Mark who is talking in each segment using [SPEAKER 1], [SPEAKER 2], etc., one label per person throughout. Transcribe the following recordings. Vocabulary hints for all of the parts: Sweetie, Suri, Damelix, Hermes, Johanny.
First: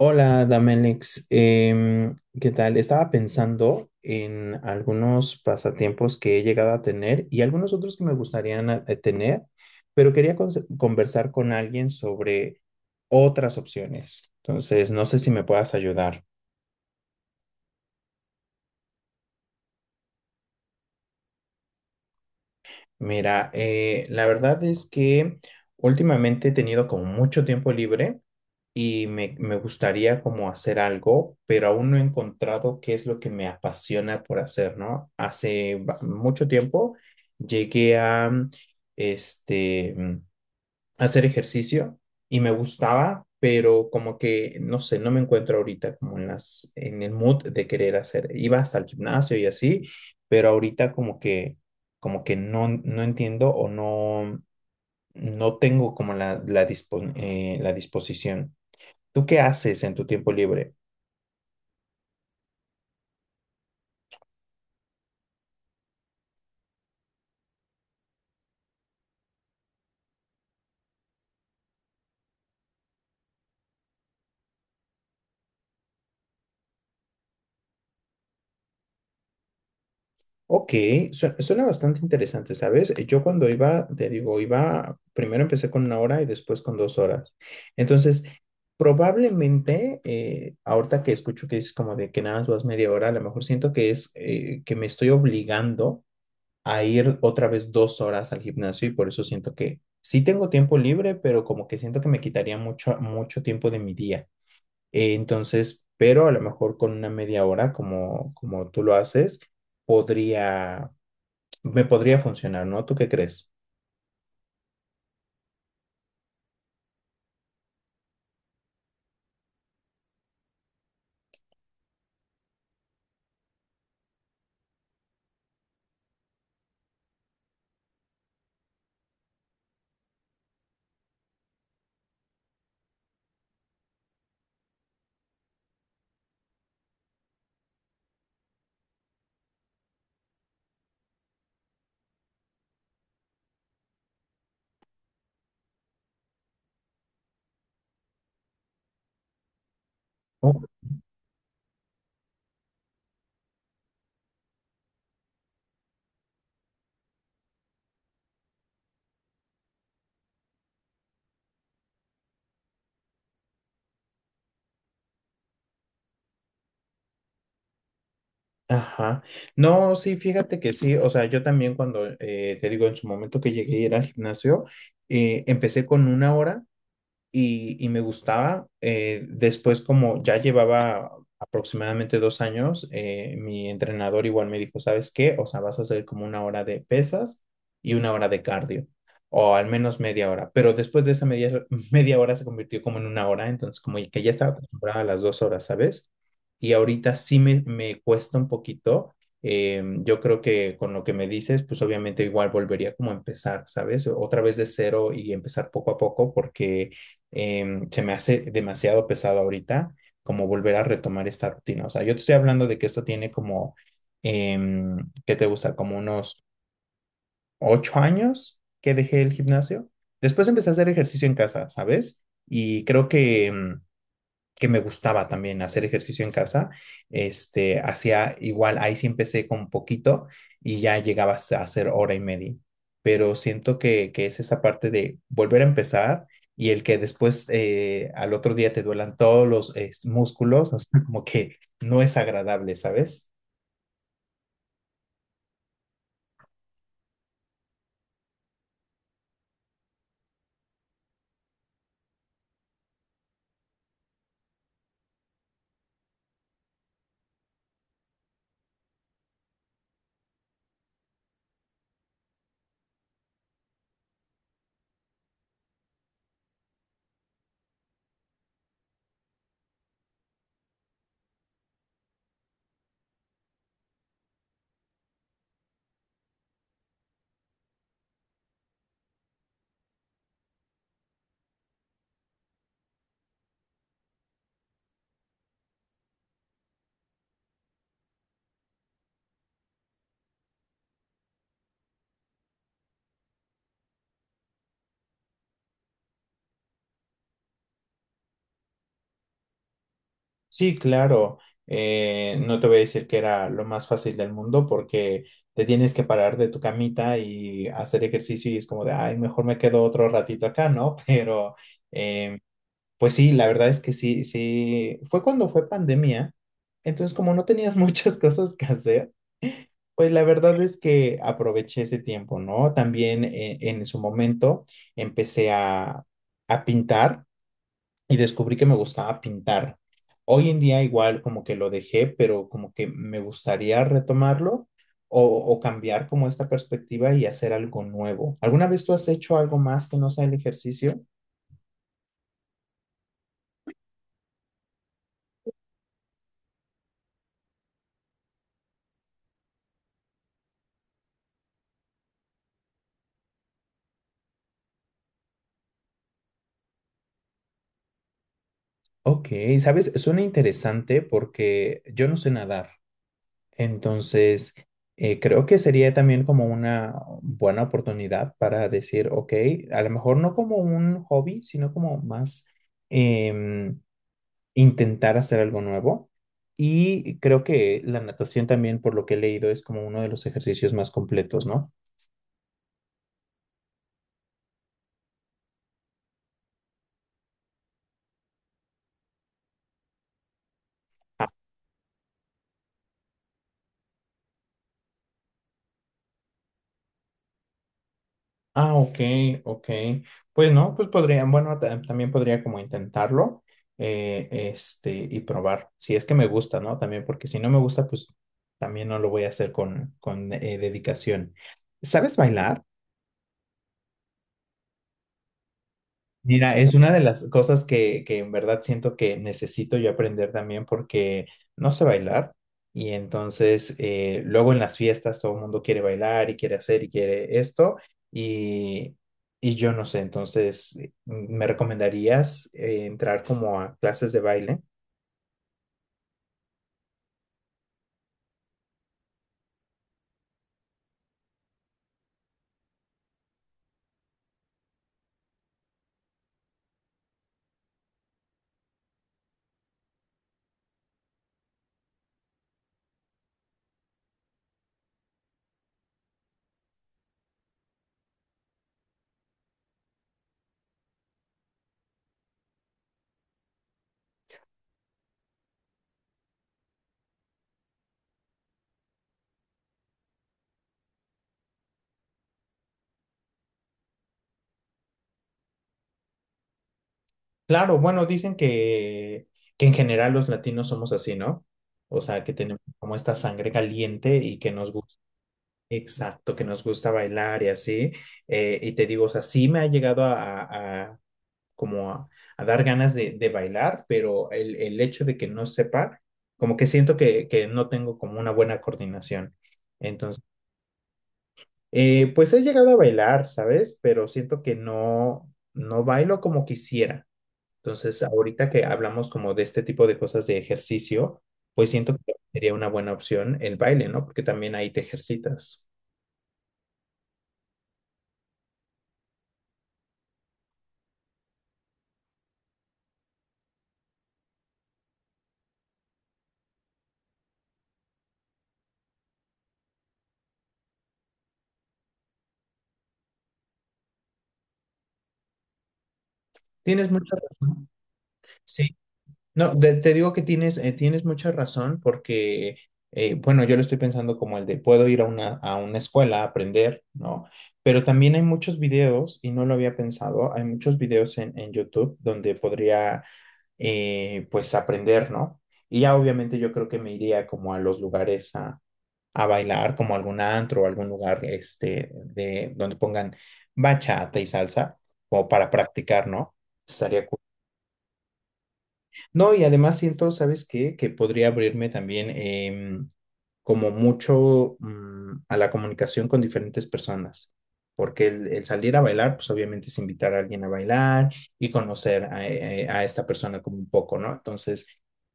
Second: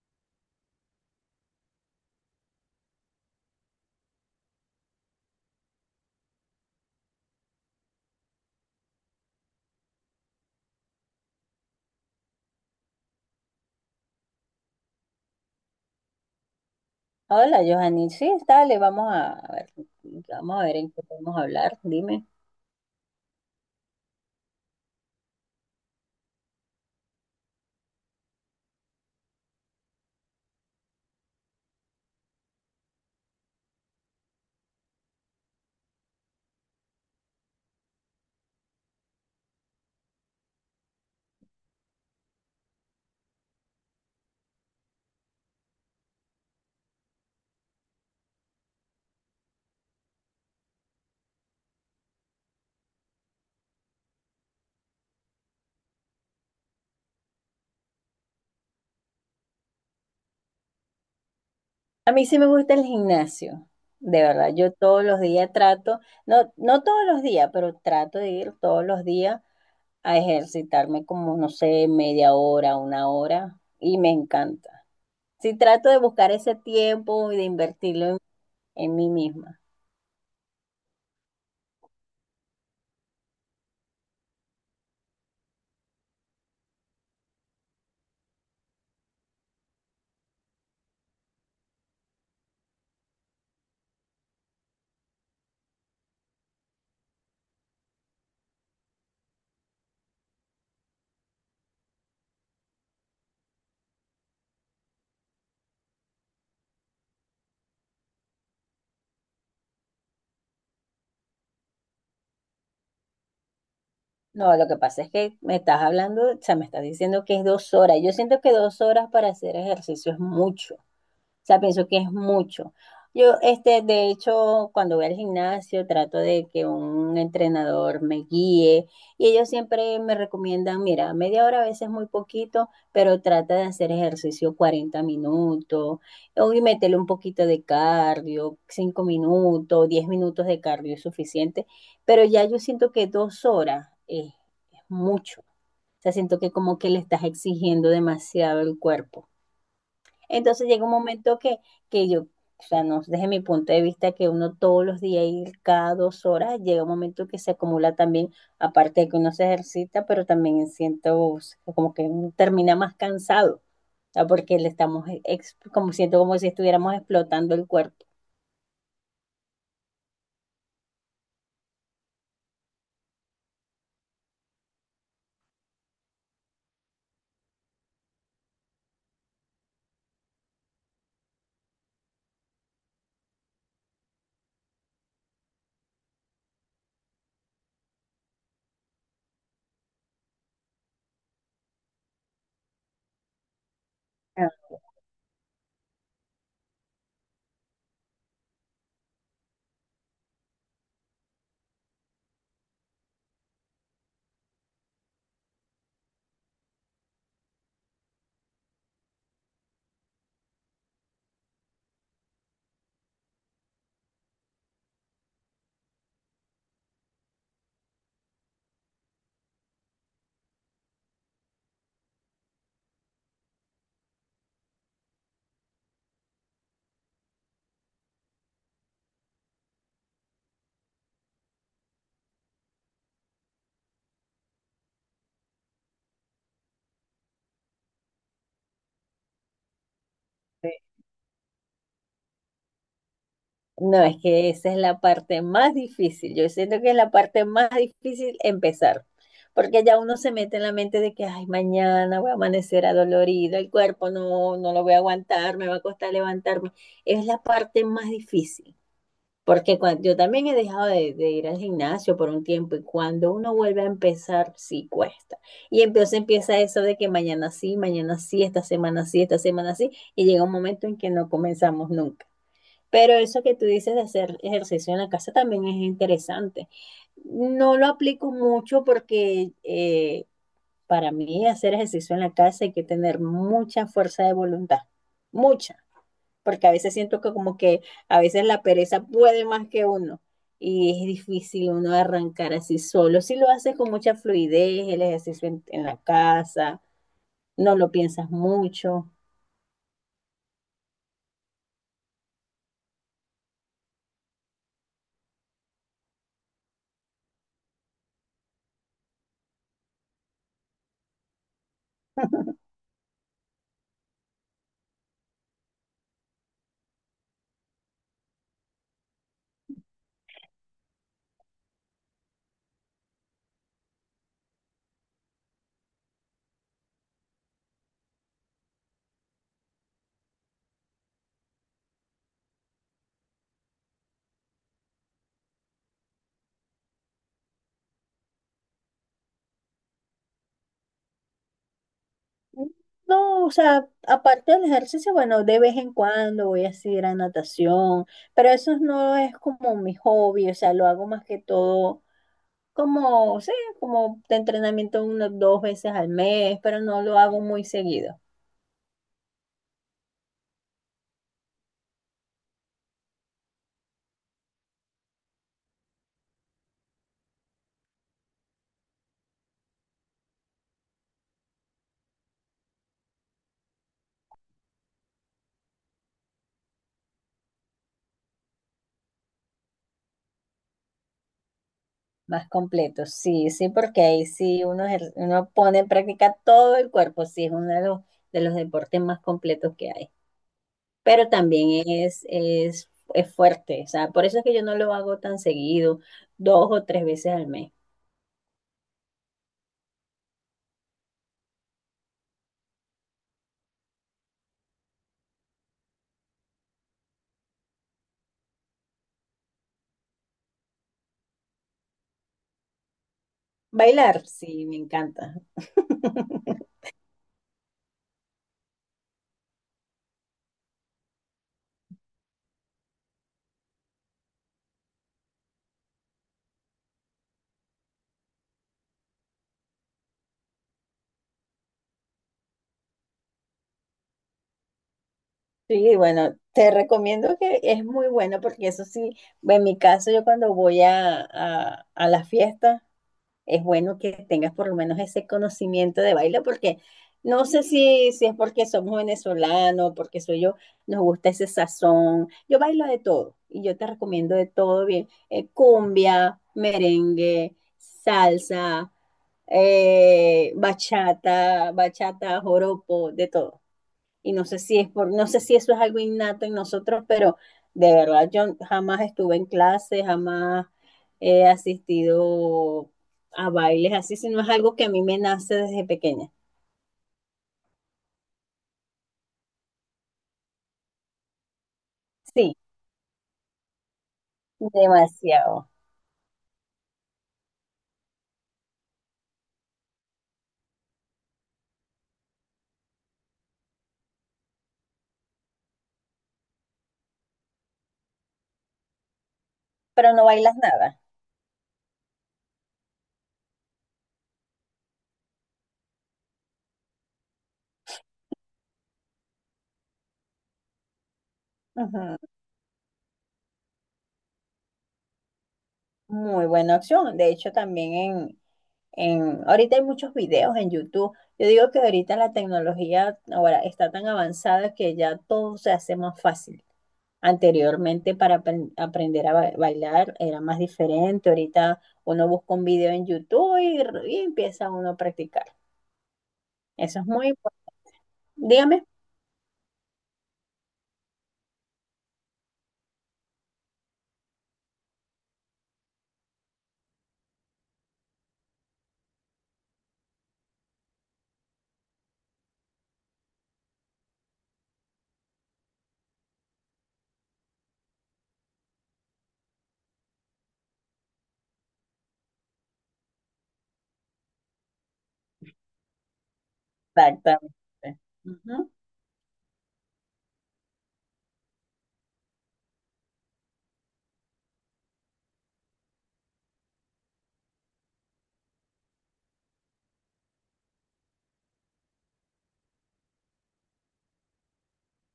[SPEAKER 1] Hola, Damelix. ¿Qué tal? Estaba pensando en algunos pasatiempos que he llegado a tener y algunos otros que me gustaría tener, pero quería conversar con alguien sobre otras opciones. Entonces, no sé si me puedas ayudar.
[SPEAKER 2] Hola, Johanny. Sí, dale, vamos a ver, vamos a ver en qué podemos hablar. Dime.
[SPEAKER 1] Mira, la verdad es que últimamente he tenido como mucho tiempo libre y me gustaría como hacer algo, pero aún no he encontrado qué es lo que me apasiona por hacer, ¿no? Hace mucho tiempo llegué a, este, hacer ejercicio y me gustaba, pero como que, no sé, no me encuentro ahorita como en el mood de querer hacer. Iba hasta el gimnasio y así, pero ahorita como que no, no entiendo o no, no tengo como la disposición. ¿Tú qué haces en tu tiempo libre?
[SPEAKER 2] A mí sí me gusta el gimnasio, de verdad. Yo todos los días trato, no, no todos los días, pero trato de ir todos los días a ejercitarme como, no sé, media hora, una hora, y me encanta. Sí, trato de buscar ese tiempo y de invertirlo en mí misma.
[SPEAKER 1] Ok, suena bastante interesante, ¿sabes? Yo cuando iba, te digo, iba, primero empecé con una hora y después con 2 horas. Entonces, probablemente, ahorita que escucho que es como de que nada más vas media hora, a lo mejor siento que es que me estoy obligando a ir otra vez 2 horas al gimnasio y por eso siento que sí tengo tiempo libre, pero como que siento que me quitaría mucho, mucho tiempo de mi día. Entonces, pero a lo mejor con una media hora, como tú lo haces podría, me podría funcionar, ¿no? ¿Tú qué crees?
[SPEAKER 2] No, lo que pasa es que me estás hablando, o sea, me estás diciendo que es dos horas. Yo siento que 2 horas para hacer ejercicio es mucho. O sea, pienso que es mucho. Yo, este, de hecho, cuando voy al gimnasio, trato de que un entrenador me guíe y ellos siempre me recomiendan, mira, media hora a veces es muy poquito, pero trata de hacer ejercicio 40 minutos, o y métele un poquito de cardio, 5 minutos, 10 minutos de cardio es suficiente, pero ya yo siento que 2 horas es mucho. O sea, siento que como que le estás exigiendo demasiado el cuerpo.
[SPEAKER 1] Oh,
[SPEAKER 2] Entonces llega un momento que yo, o sea, no desde mi punto de vista, que uno todos los días y cada 2 horas, llega un momento que se acumula también, aparte de que uno se ejercita, pero también siento como que uno termina más cansado, o sea, porque le estamos, como siento como si estuviéramos explotando el cuerpo.
[SPEAKER 1] ajá. No, sí, fíjate que sí. O sea, yo también cuando te digo en su momento que llegué a ir al gimnasio, empecé con una hora y me gustaba. Después, como ya llevaba aproximadamente 2 años, mi entrenador igual me dijo, ¿sabes qué? O sea, vas a hacer como una hora de pesas y una hora de cardio, o al menos media hora. Pero después de esa media, media hora se convirtió como en una hora, entonces como que ya estaba acostumbrada a las 2 horas, ¿sabes? Y ahorita sí me cuesta un poquito. Yo creo que con lo que me dices, pues obviamente igual volvería como a empezar, ¿sabes? Otra vez de cero y empezar poco a poco, porque se me hace demasiado pesado ahorita como volver a retomar esta rutina. O sea, yo te estoy hablando de que esto tiene como, eh, ¿qué te gusta? Como unos 8 años que dejé el gimnasio. Después empecé a hacer ejercicio en casa, ¿sabes? Y creo que que me gustaba también hacer ejercicio en casa. Hacía igual, ahí sí empecé con poquito y ya llegaba a hacer hora y media. Pero siento que es esa parte de volver a empezar y el que después al otro día te duelan todos los músculos, o sea, como que no es agradable, ¿sabes?
[SPEAKER 2] No, es que esa es la parte más difícil. Yo siento que es la parte más difícil empezar, porque ya uno se mete en la mente de que, ay, mañana voy a amanecer adolorido, el cuerpo no, no lo voy a aguantar, me va a costar levantarme. Es la parte más difícil, porque cuando, yo también he dejado de ir al gimnasio por un tiempo y cuando uno vuelve a empezar, sí cuesta. Y entonces empieza eso de que mañana sí, esta semana sí, esta semana sí, y llega un momento en que no comenzamos nunca. Pero eso que tú dices de hacer ejercicio en la casa también es interesante. No lo aplico mucho porque para mí hacer ejercicio en la casa hay que tener mucha fuerza de voluntad, mucha, porque a veces siento que como que a veces la pereza puede más que uno y es difícil uno arrancar así solo. Si lo haces con mucha fluidez, el ejercicio en la casa, no lo piensas mucho.
[SPEAKER 1] Sí, claro. No te voy a decir que era lo más fácil del mundo porque te tienes que parar de tu camita y hacer ejercicio y es como de, ay, mejor me quedo otro ratito acá, ¿no? Pero, eh, pues sí, la verdad es que sí, sí, fue cuando fue pandemia. Entonces, como no tenías muchas cosas que hacer, pues la verdad es que aproveché ese tiempo, ¿no? También en su momento empecé a pintar y descubrí que me gustaba pintar. Hoy en día igual como que lo dejé, pero como que me gustaría retomarlo o cambiar como esta perspectiva y hacer algo nuevo. ¿Alguna vez tú has hecho algo más que no sea el ejercicio?
[SPEAKER 2] No, o sea, aparte del ejercicio, bueno, de vez en cuando voy a ir a natación, pero eso no es como mi hobby, o sea, lo hago más que todo como, sí, como de entrenamiento unas 2 veces al mes, pero no lo hago muy seguido,
[SPEAKER 1] Ok, sabes, suena interesante porque yo no sé nadar, entonces creo que sería también como una buena oportunidad para decir, ok, a lo mejor no como un hobby, sino como más em, intentar hacer algo nuevo. Y creo que la natación también, por lo que he leído, es como uno de los ejercicios más completos, ¿no?
[SPEAKER 2] más completo, sí, sí, porque ahí sí uno, uno pone en práctica todo el cuerpo, sí, es uno de los deportes más completos que hay.
[SPEAKER 1] Ah,
[SPEAKER 2] Pero también es fuerte, o sea, por eso es que yo no lo hago tan seguido, 2 o 3 veces al mes.
[SPEAKER 1] ah, ok, ok. Pues no, pues podrían, bueno, también podría como intentarlo, y probar, si es que me gusta, ¿no? También, porque si no me gusta, pues también no lo voy a hacer con dedicación. ¿Sabes bailar?
[SPEAKER 2] Bailar, sí, me encanta.
[SPEAKER 1] Mira, es una de las cosas que en verdad siento que necesito yo aprender también porque no sé bailar y entonces luego en las fiestas todo el mundo quiere bailar y quiere hacer y quiere esto y, y yo no sé, entonces ¿me recomendarías entrar como a clases de baile?
[SPEAKER 2] Sí, bueno, te recomiendo que es muy bueno porque eso sí, en mi caso yo cuando voy a las fiestas, es bueno que tengas por lo menos ese conocimiento de baile, porque no sé si es porque somos venezolanos, porque soy yo, nos gusta ese sazón. Yo bailo de todo y yo te recomiendo de todo bien. Cumbia, merengue, salsa, bachata, bachata, joropo, de todo y no sé si es por, no sé si eso es algo innato en nosotros, pero de verdad yo jamás estuve en clase, jamás he asistido a bailes así, sino es algo que a mí me nace desde pequeña.
[SPEAKER 1] Claro, bueno, dicen que en general los latinos somos así, ¿no? O sea, que
[SPEAKER 2] Sí,
[SPEAKER 1] tenemos como esta sangre caliente y que nos gusta.
[SPEAKER 2] demasiado.
[SPEAKER 1] Exacto, que nos gusta bailar y así. Y te digo, o sea, sí me ha llegado a- a- como a, a dar ganas de bailar, pero el hecho de que no sepa, como que siento que no tengo como una buena coordinación.
[SPEAKER 2] Pero
[SPEAKER 1] Entonces,
[SPEAKER 2] no bailas nada.
[SPEAKER 1] pues he llegado a bailar, ¿sabes? Pero siento que no, no bailo como quisiera. Entonces, ahorita que hablamos como de este tipo de cosas de ejercicio, pues siento que
[SPEAKER 2] Ujú.
[SPEAKER 1] sería una buena opción el baile, ¿no? Porque también ahí te ejercitas.
[SPEAKER 2] Muy buena opción. De hecho, también ahorita hay muchos videos en YouTube. Yo digo que ahorita la tecnología ahora está tan avanzada que ya todo se hace más fácil. Anteriormente para aprender a bailar era más diferente. Ahorita uno busca un video en YouTube y empieza uno a practicar.
[SPEAKER 1] Tienes
[SPEAKER 2] Eso es
[SPEAKER 1] mucha
[SPEAKER 2] muy
[SPEAKER 1] razón.
[SPEAKER 2] importante.
[SPEAKER 1] Sí,
[SPEAKER 2] Dígame.
[SPEAKER 1] no, te digo que tienes, tienes mucha razón porque, bueno, yo lo estoy pensando como el de puedo ir a una escuela a aprender, ¿no? Pero también hay muchos videos, y no lo había pensado, hay muchos videos en YouTube donde podría, pues, aprender, ¿no? Y ya obviamente yo creo que me iría como a los lugares a bailar, como algún antro o algún lugar, donde pongan bachata y salsa, como para practicar, ¿no? Estaría cool.
[SPEAKER 2] Exactamente. Ujú.
[SPEAKER 1] No, y además siento, ¿sabes qué? Que podría abrirme también como mucho a la comunicación con diferentes personas, porque el salir a bailar, pues obviamente es invitar a alguien a bailar y conocer a esta persona como un poco, ¿no? Entonces,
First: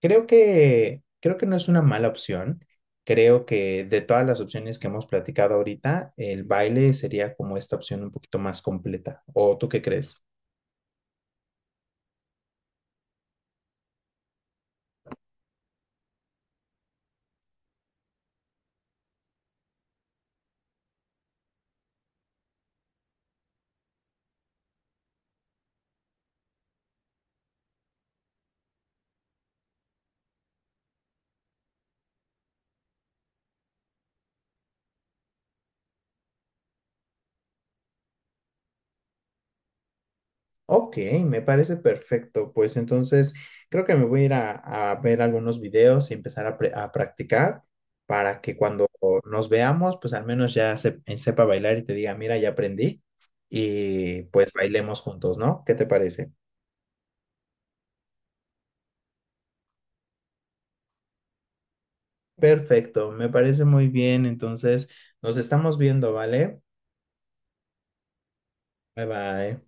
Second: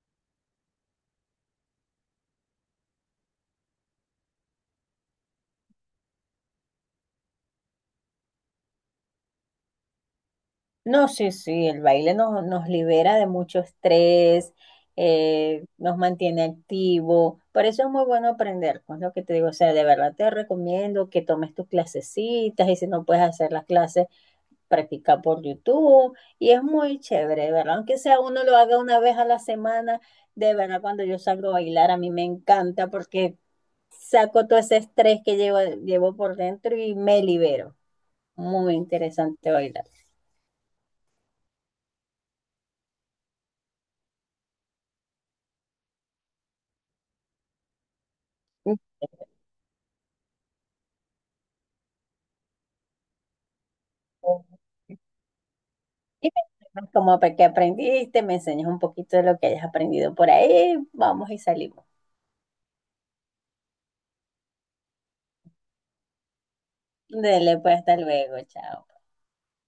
[SPEAKER 1] creo que no es una mala opción. Creo que de todas las opciones que hemos platicado ahorita, el baile sería como esta opción un poquito más completa. ¿O tú qué crees?
[SPEAKER 2] No, sí, sí, el baile nos libera de mucho estrés, nos mantiene activo. Por eso es muy bueno aprender, con lo que te digo. O sea, de verdad te recomiendo que tomes tus clasecitas y si no puedes hacer las clases practicar por YouTube y es muy chévere, ¿verdad? Aunque sea uno lo haga una vez a la semana, de verdad cuando yo salgo a bailar a mí me encanta porque saco todo ese estrés que llevo por dentro y me libero. Muy interesante bailar.
[SPEAKER 1] Ok, me parece perfecto. Pues entonces creo que me voy a ir a ver algunos videos y empezar a practicar para que cuando nos veamos, pues al menos ya sepa bailar y te diga, mira, ya aprendí y pues
[SPEAKER 2] Ujú.
[SPEAKER 1] bailemos juntos, ¿no? ¿Qué te
[SPEAKER 2] Y
[SPEAKER 1] parece?
[SPEAKER 2] me como que aprendiste, me enseñas un poquito de lo que hayas aprendido por ahí, vamos y salimos.
[SPEAKER 1] Perfecto, me parece muy bien. Entonces nos estamos viendo, ¿vale?
[SPEAKER 2] Dele, pues hasta luego, chao.
[SPEAKER 1] Bye bye.